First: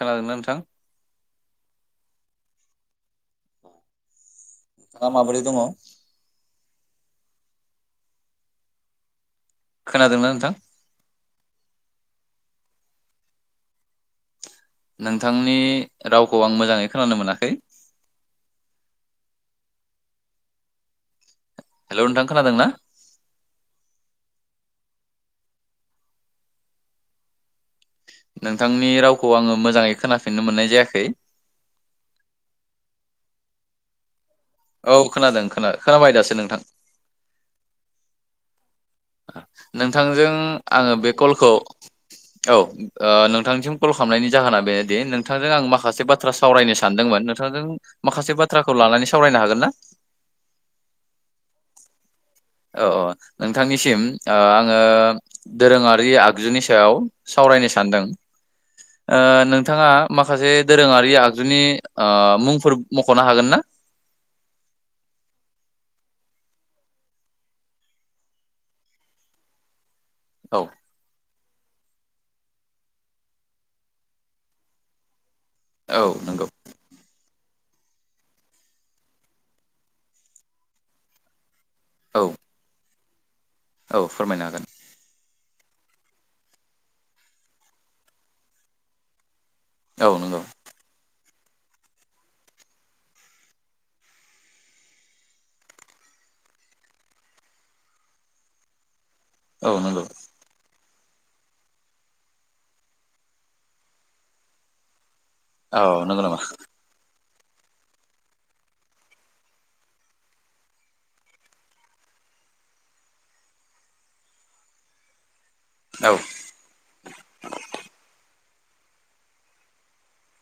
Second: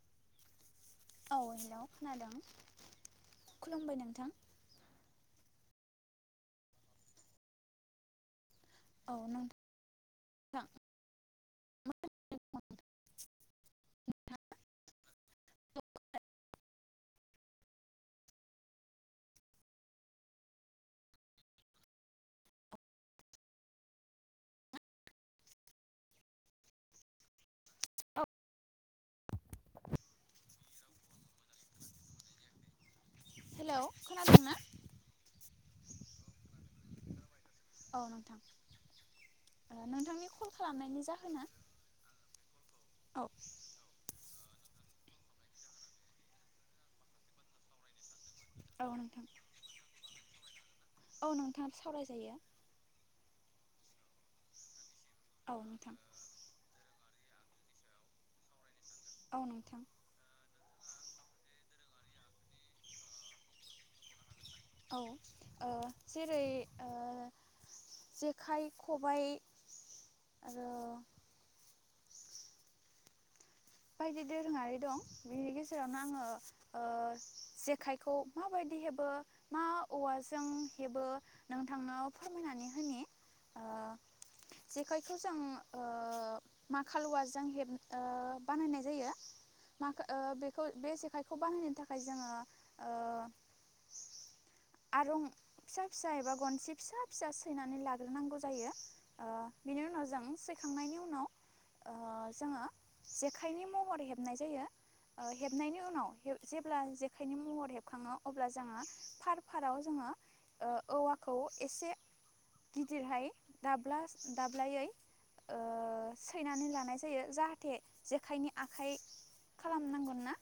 खोनादोंना नोंथां? औ हेलौ खोनादों खुलुमबाय नोंथां। नोंथाङा माबोरै दङ? औ नों खोनादोंना नोंथां? [unintelligible] नोंथांनि रावखौ आं मोजाङै खोनानो मोनाखै। हेलौ नोंथां खोनादों ना? नोंथांनि रावखौ आङो मोजाङै खोनाफिननो मोननाय जायाखै। हेलौ खोनादोंना? औ खोनादों खोना-खोनाबाय दासो नोंथां। औ नोंथां। ओ नोंथांनि नोंथांजों कल आङो खालामनायनि बे जाहोना कलखौ औ ओ औ नोंथांसिम कल खालामनायनि जाहोना बे दे नोंथांजों आं माखासे बाथ्रा सावरायनो सानदोंमोन नोंथांजों माखासे बाथ्राखौ औ लानानै नोंथां सावरायनो हागोन ना? औ नोंथां सावरायजायो औ अ नोंथांनिसिम ओ आङो औ नोंथां दोरोङारि आगजुनि सायाव। सावरायनो सानदों। ओ औ नोंथां नोंथाङा माखासे। दोरोङारि ओ- आगजुनि मुंफोर मख'नो हागोन ना? औ ओ जेरै ओ- जेखाइ-खबायाइ। औ आरो बायदि दोरोङारि दं। बिनि औ गेजेरावनो आङो नंगौ ओ जेखाइखौ माबायदि हेबो मा औवाजों हेबो। नोंथांनाव औ फोरमायनानै होनि। ओ औ फोरमायनो हागोन। जेखाइखौ जों ओ-माखालवाजों हेब ओ- बानायनाय जायो। माख- औ ओ- नंगौ बेखै बेसेफाय। बे खौ बाहायनो थाखाय जोङो ओ-आरं फिसा फिसा एबा गनसे फिसा-फिसा सैनानै लाग्रोनांगौ जायो। ओ- औ बिनि नंगौ उनाव जों सौखांनायनि उनाव। उनाव ओ- जोंयो। जेखाइनि महर हेबनाय जायो। ओ- हेबनायनि औ उनाव नंगौ नामा हेब- जेब्ला। खाइनि महर हेबखाङो अब्ला जोङो फार फाराव जोङो ओ-औवाखौ एसे गिदिरहाय दाब्ला दाब्लायै। औ ओ सैनानै लानाय जायो जाहाथ आखाइनि आखाइ खालामनांगोन ना।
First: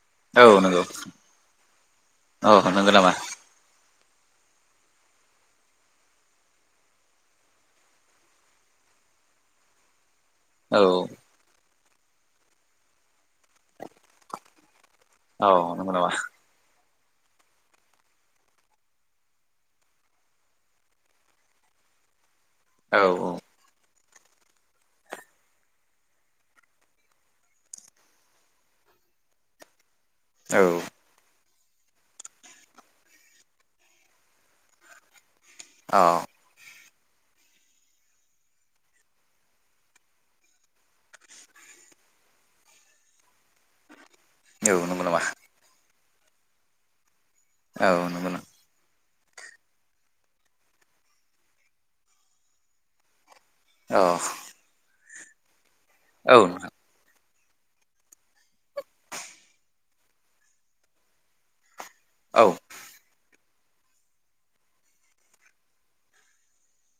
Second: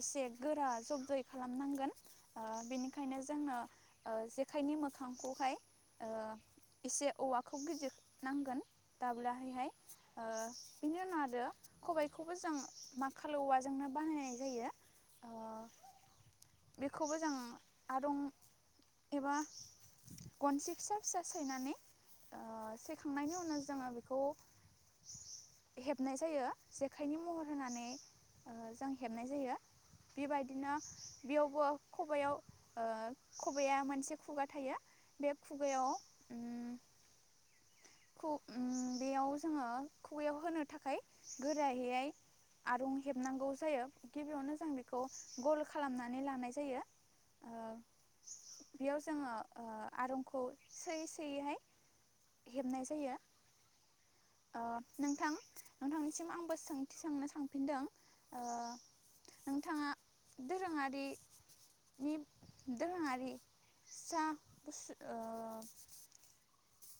एसे औ गोरा नंगौ जब्दै खालामनांगोन औ ओ- नंगौ नामा बेनिखायनो जोंनो। ओ- जेखाइनि मोखांखौहाय ओ-एसे औवाखौ गिदिर नांगोन दाब्लाहायहाय। औ खबायखौबो जों माखल औवाजोंनो बानायनाय जायो। ओ औ नंगौ नामा? बेखौबो जों आरं एबा गनसे फिस- फिसा सैनानै। ओ औ सेखांनायनि उनाव जोङो। खौ हेबनाय जायो। जेखाइनि महर होनानै ओ- जों हेबनाय जायो। औ बेबायदिनो बेयाव। खवा-खबायाव खबाइआ ओ मोनसे खुगा थायो बे। खुगायाव ओम। खु- ओम बेयाव जोङो खुगायाव होनो थाखाय। गोरायै आरुं हेबनांगौ जायो। गिबियावनो जों औ नंगौ बेखौ नामा गल खालामनानै। माने लानाय जायो। ओ औ नंगौ नामा। बेयाव जोङो ओ आरुंखौ सोयै सोयैहाय हेबनाय जायो। औ ओ नोंथां नोंथांनिसिम आंबो सोंथि सोंनो सानदों। नदों ओ नोंथांङा दोरोङारि। औ सास ओ।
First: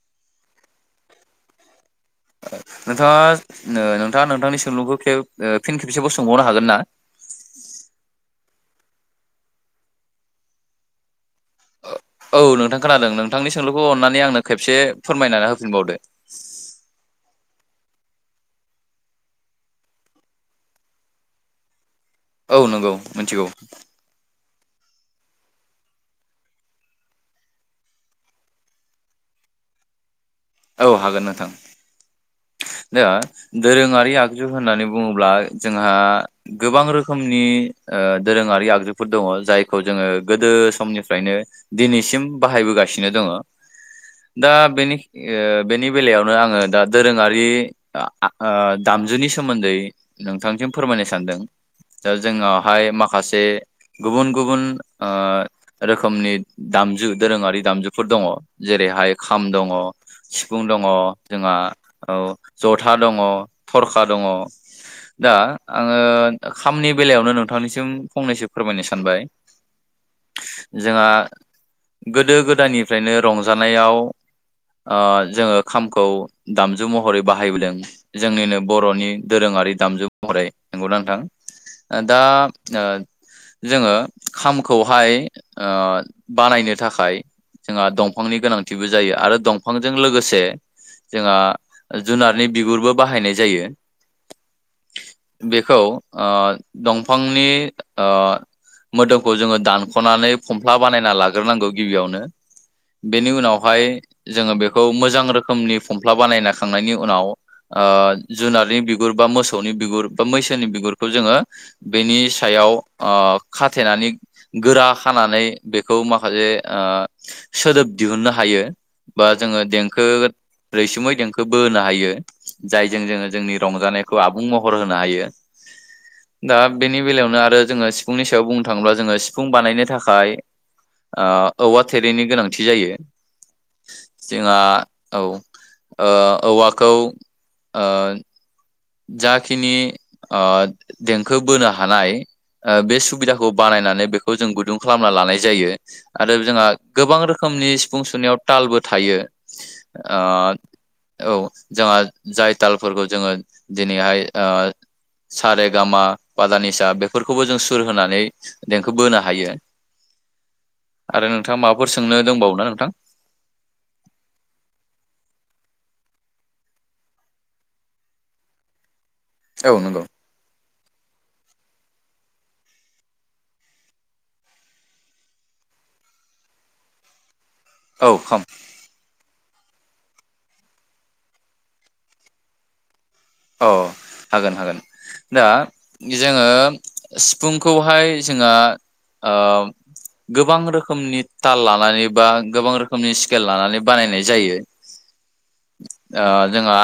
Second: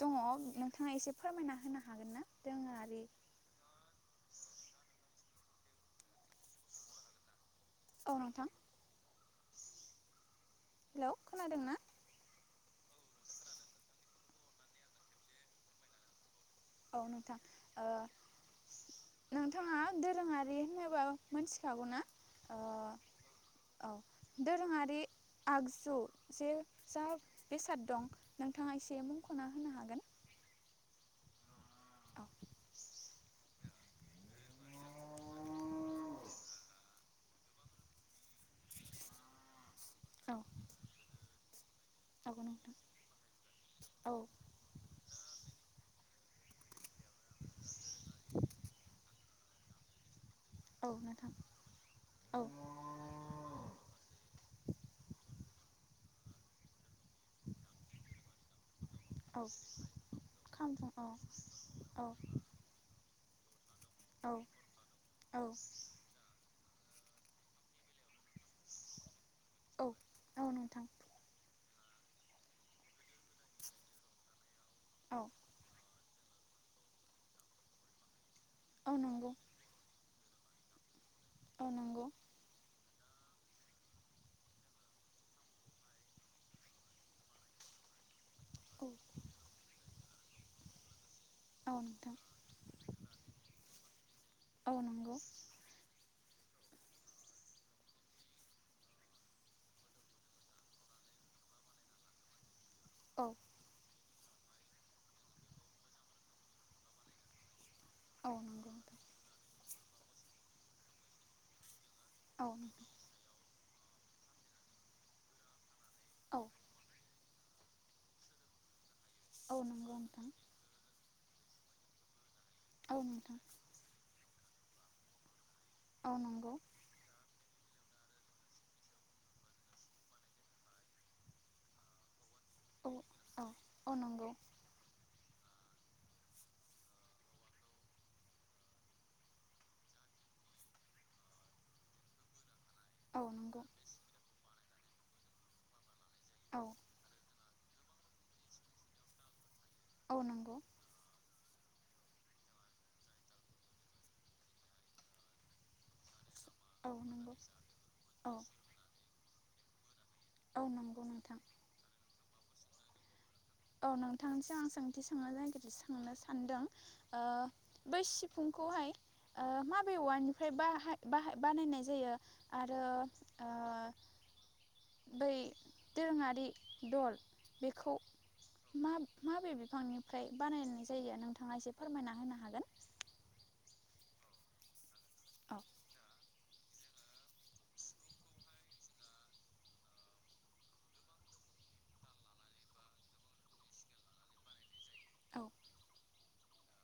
दङ नोंथांङा एसे फोरमायना होना? नोंथांङा। नोंथाङा नोंथांनि सोंलुंखौ खेब ओ फिन खेबसेबबो सोंबावनो हागोन ना औ नोंथां हेल खोनादों ओ औ नोंथां खोनादों नोंथांनि सोंलुखौ अन्नानै आंनो खेबसे फोरमायनानै होफिनबावदो औ नोंथां ओ नोंथाङा दोरोङारि होनोबा मोनथिखागौ ना औ ओ नंगौ मिथिगौ औ दोरोङारि आगजु जे जा बेसाद दं नोंथाङा एसे मुंखना होनो हागोन औ हागोन नोंथां औ दा दोरोङारि आगजु होननानै बुङोब्ला जोंहा गोबां रोखोमनि ओ दोरोङारि आगजुफोर दङ जाय खौ जोङो औ गोदो समनिफ्रायनो दिनैसिम औ नोंथां बाहायबोगासिनो दङ औ दा बेनि ओ बेनि बेलायावनो आङो दा दोरोङारि आ ओ दामजुनि सोमोन्दै नोंथांसिम औ फोरमायनो नोंथां सानदों दा औ जोंनावहाय माखासे गुबुन गुबुन ओ रोखोमनि दामजु दोरोङारि दामजुफोर दङ जेरैहाय औ खाम दङ सिफुं खाम दङ औ जोंहा औ जथा दङ दङ थरखा दङ औ दा औ आङो खामनि बेलायावनो नोंथांनिसिम फंनैसो फोरमायनो सानबाय औ दङ नोंथां जोंहा गोदो गोदायनिफ्रायनो रंजानायाव ओ औ जोंङो खामखौ दामजु महरै बाहायबोदों जोंनिनो औ बरनि नंगौ दोरोङारि दामजु ओमफ्राय नंगौ नों थां औ ओ नंगौ दा ओ जोंङो खामखौहाय ओ बानायनो थाखाय जोंहा दंफां फांनि औ गोनांथिबो जायो आरो दंफां जों लोगोसे जोंहा औ नोंथां जुनारनि बिगुरबो बाहायनाय जायो औ नंगौ बेखौ ओ दंफांनि ओ मोदोमखौ जोंङो दानखनानै फमफ्ला बानायना लाग्रोनांगौ गिबियावनो औ बेनि उनावहाय जोंङो बेखौ मोजां रोखोमनि फमफ्ला बानायना खांनायनि उनाव अ औ नंगौ जुनारनि नोंथां बिगुर बा मोस मोसौनि बिगुर बा मैसोनि बिगुरखौ जोंङो बेनि औ सायाव नोंथां ओ खाथेनानै गोरा खानानै बेखौ औ माखासे अ सोदोब दिहुननो हायो। बा औ जोङो नंगौ देंखो नोंथां रैसुमै देंखो खौ बो होनो हायो। औ जायजों जोंङो नोंथां जोंनि रंजानायखौ आबुं महर होनो हायो। औ नंगौ दा बेनि बेलायावनो आरो जोंङो सिफुंनि सायाव बुंनो थांङोब्ला जोंङो सिफुं बानायनो थाखाय अ औवा थेरेनि गोनां थि औ जायो। औ औ नंगौ जोंहा औ अ- औवाखौ अ जाखिनि अ देंखो बोनो हानाय अ बे औ सुबिदाखौ नंगौ बानायनानै बेखौ जों गुदुं खालामना लानाय जायो। आरो औ जोंहा गोबां रोखोम खोमनि सिफुं सुनायाव तालबो थायो। अ औ नंगौ औ जोंहा जाय तालफोरखौ जोङो दिनैहाय अ सारे गामा फा दा औ निसा नंगौ बेफोरखौबो जों सुर होनानै औ देंखो बोनो हायो। औ नंगौ आरो नोंथां नोंथाङा माबाफोर सोंनो दंबावो ना नोंथां? औ नोंथांनिसिम आं सोंथि सोंनो नागिर सोंनो सानदों ओ बै सिफुंखौहाय अ औ माबे नंगौ औवानिफ्राय बाहाय बाहाय-बानायनाय जायो आरो अ बै दोरोङारि दल बेखौ औ खाम मा माबे बिफांनिफ्राय बानायनाय जायो नोंथाङा एसे फोरमायना होनो हागोन? औ हागोन हागोन। दा औ जि जोंङो सिफुंखौहाय जोंहा ओ गोबां रोखोमनि ताल लानानै बा गोबां रोखोमनि स्केल लानानै बानायनाय जायो। औ ओ जोंहा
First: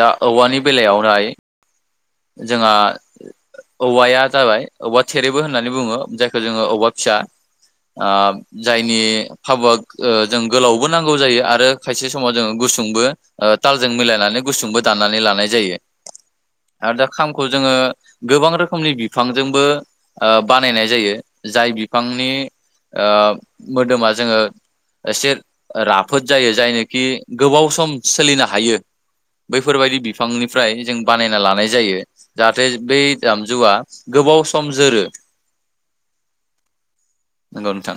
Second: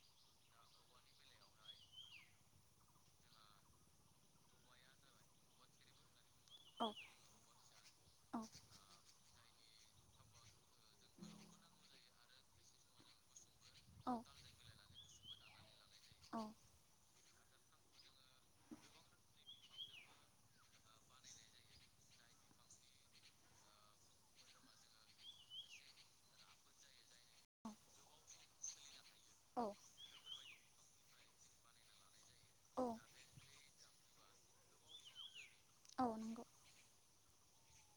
दा औवानि बेलायावनाय जोंहा औवाया जाबाय औवा थेरेबो होननानै बुंङो जाय खो जोंङो औ औवा फिसा ओ औ जायनि फाबुआ ओ जों गोलावबो नांगौ जायो आरो खायसे समाव जोंङो गुसुंबो ओ तालजों औ मिलायनानै गुसुंबो दान नानै लानाय जायो। औ आरो दा खामखौ जोंङो गोबां रोखोमनि बिफांजोंबो ओ बानायनाय जायो जाय बिफांनि ओ मोदोमा जोंङो एसे राफोद जायो जायनोखि गोबाव सम सोलिनो हायो। औ बैफोर बायदि बिफांनि फ्राय जों बानाय लानाय जायो जाहाथे औ बै दामजुआ गोबाव सम जोरो औ नंगौ नंगौ नोंथां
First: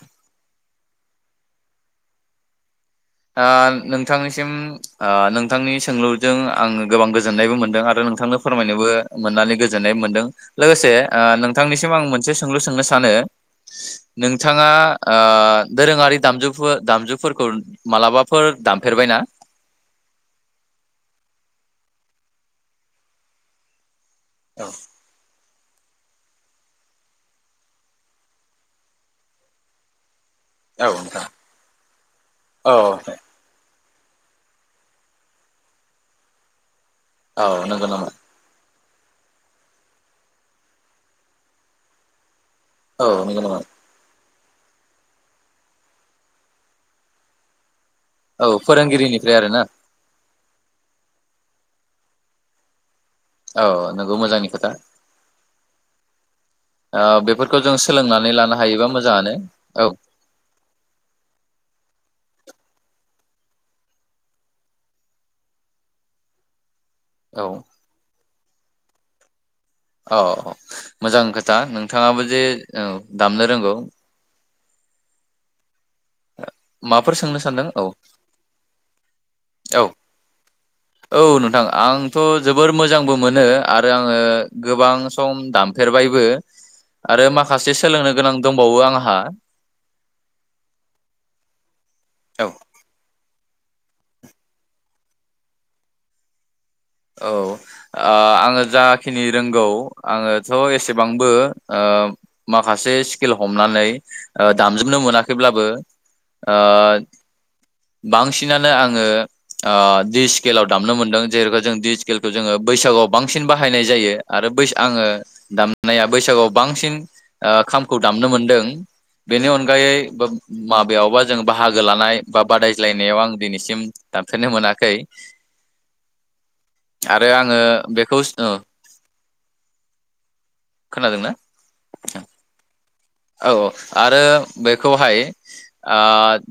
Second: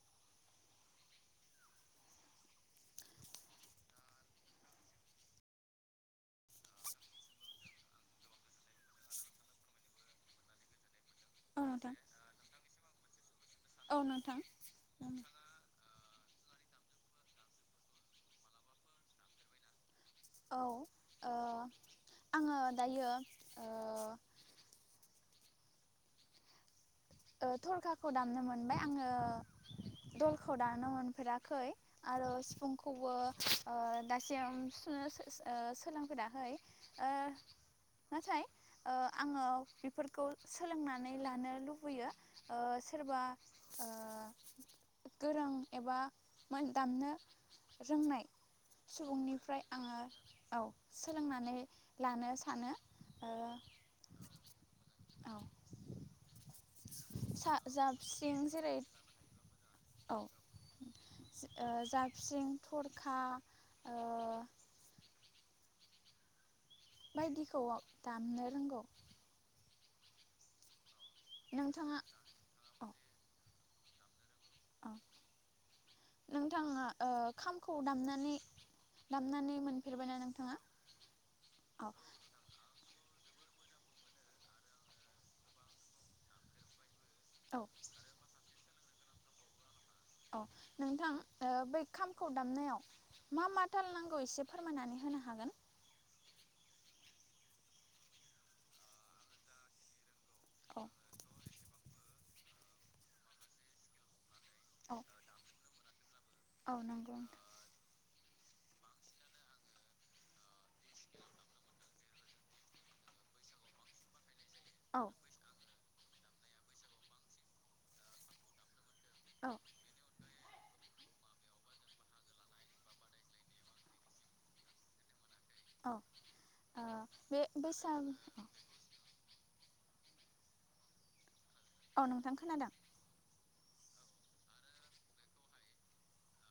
ओ नोंथांनिसिम ओ नोंथांनि सोंलुजों आं गोबां गोजोननायबो मोनदों आरो नोंथांनो फोरमायनोबो मोननानै गोजोननाय मोनदों लोगोसे ओ औ नोंथांनिसिम नोंथां आं मोनसे सोंलु सोंनो सानो औ नोंथां नोंथांङा औ ओ दोरोङारि दामजु [unintelligible] दामजुफोरखौ मालाबाफोर दामफेरबाय ना? औ ओ आंङो दायो ओ औ ओ थरखाखौ दामनो मोनबाय आंङो दलखौ दामनो मोनफेराखै आरो सिफुंखौबो ओ दासिम सुनो सो-सोलोंफेराखै औ नोंगौ नामा? ओ आंङो बेफोरखौ सोलोंनानै लानो लुबै गैयो ओ औ सोरबा नंगौ नामा अ गोरों एबा मोन दामनो रोंनाय औ फोरोंगिरिनिफ्राय सुबुंनिफ्राय आरोना आंङो औ सोलोंनानै लानो सानो ओ औ नोंगौ मोजांनि खोथा। औ ओ सा बेफोरखौ जों सोलोंनानै जाबस्रिं लानो जेरै हायोबा मोजांङानो। औ ओ जाबस्रिं थरखा औ बायदिखौ दामनो नोंगौ। औ मोजां खोथा नोंथाङा नोंथाङाबो जे दामनो रोंगौ। अ नोंथाङा माबाफोर सोंनो सानदों खामखौ औ दामनानै दामनानै औ मोनफेरबायना नोंथाङा औ नोंथां औ आंथ' जोबोर मोजांबो मोनो आरो आङो गोबां सम दामफेरबायबो। आरो औ माखासे सोलोंनो गोनां दंबावो आंहा। औ नोंथां बै खामखौ औ दामनायाव मा मा टाल नांगौ एसे फोरमायनानै होनो हागोन। औ आङो जाखिनि रोंगौ आङोथ' औ एसेबांबो माखासे स्किल हमनानै। औ दामजोबनो मोनाखैब्लाबो। आ औ नंगौ नोंथां। बांसि बांसिनानो आङो बि स्केलाव दामनो मोनदों जे जों दि स्केलखौ जोङो बैसागआव बांसिन बाहायनाय जायो। आरो बै औ आङो दाम। नाया बैसागुआव बांसिन खामखौ दामनो मोनदों। बेनि औ अनगायै माबायावबा जों बाहागो लानाय बा बादायज्लायनायाव आं दिनैसिम दामफेरनो मोनाखै। औ ओ आरो बे आङो बैसाग बेखौ ओ खोनादोंना? औ नोंथां खोनादों औ औ आरो बेखौहाय ओ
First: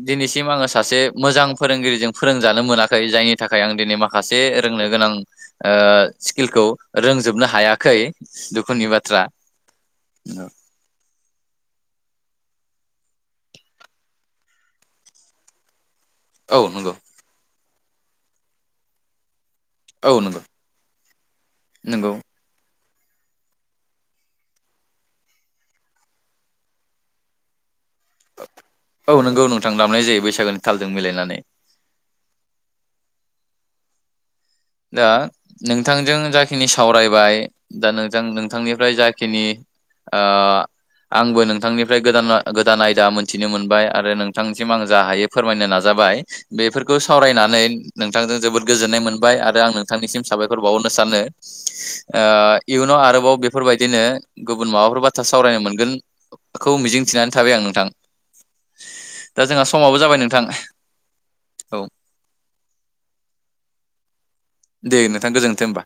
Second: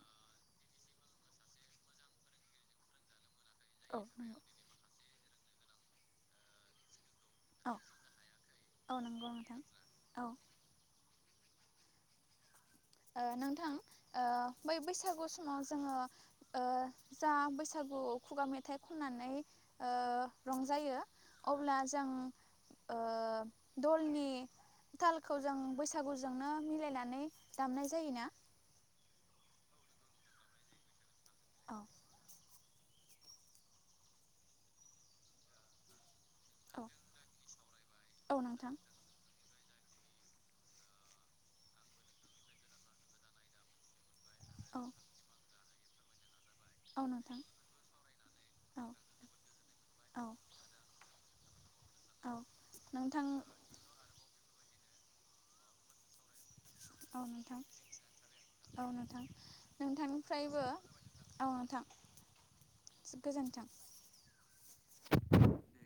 दिनैसिम आङो सासे मोजां फोरोंगिरिजों फोरोंजानो मोनाखै जायनि नि थाखाय आं दिनै औ माखासे नंगौ रोंनो गोनां स्किलखौ रोंजोबनो औ हायाखै दुखुनि औ बाथ्रा। नंगौ नोंथां औ नोंथां ओ बै बैसागु समाव जोङो औ ओ नंगौ जा बैसा गु खुगा मेथाइ खननानै ओ औ नंगौ रंजायो अब्ला जों नंगौ ओ दलनि तालखौ जों बैसागुजोंनो मिलायनानै दामनाय जायोना। औ नोंगौ नोंथां दामनाय जायो बैसागोनि थालजों मिलायनानै। औ दा नोंथांजों जाखिनि औ सावरायबाय दा नोंजों औ नोंथां नोंथांनिफ्राय जाखिनि ओ आंबो नोंथांनिफ्राय गोदान आ गोदान आयदा मोनथिनो मोनबाय आरो नों थांनिसिम आं औ जा हायो फोरमायनो नाजा बाय। बेफोरखौ औ नोंथां सावरायनानै नोंथांजों जोबोद औ गोजोननाय मोनबाय आरो दा आं नोंथांनिसिम औ साबायखर बावहरनो सानो ओ औ इयुनाव नोंथां आरोबाव बेफोरबायदिनो गुबुन माबाफोर बाथ्रा सावरायनो मोनगोन औ नोंथां औ नोंथां दा जोंहा समाबो जाबाय नोंथां नोंथांनिफ्रायबो औ नोंथां औ गोजोनथों। दे नोंथां गोजोनथों होमबा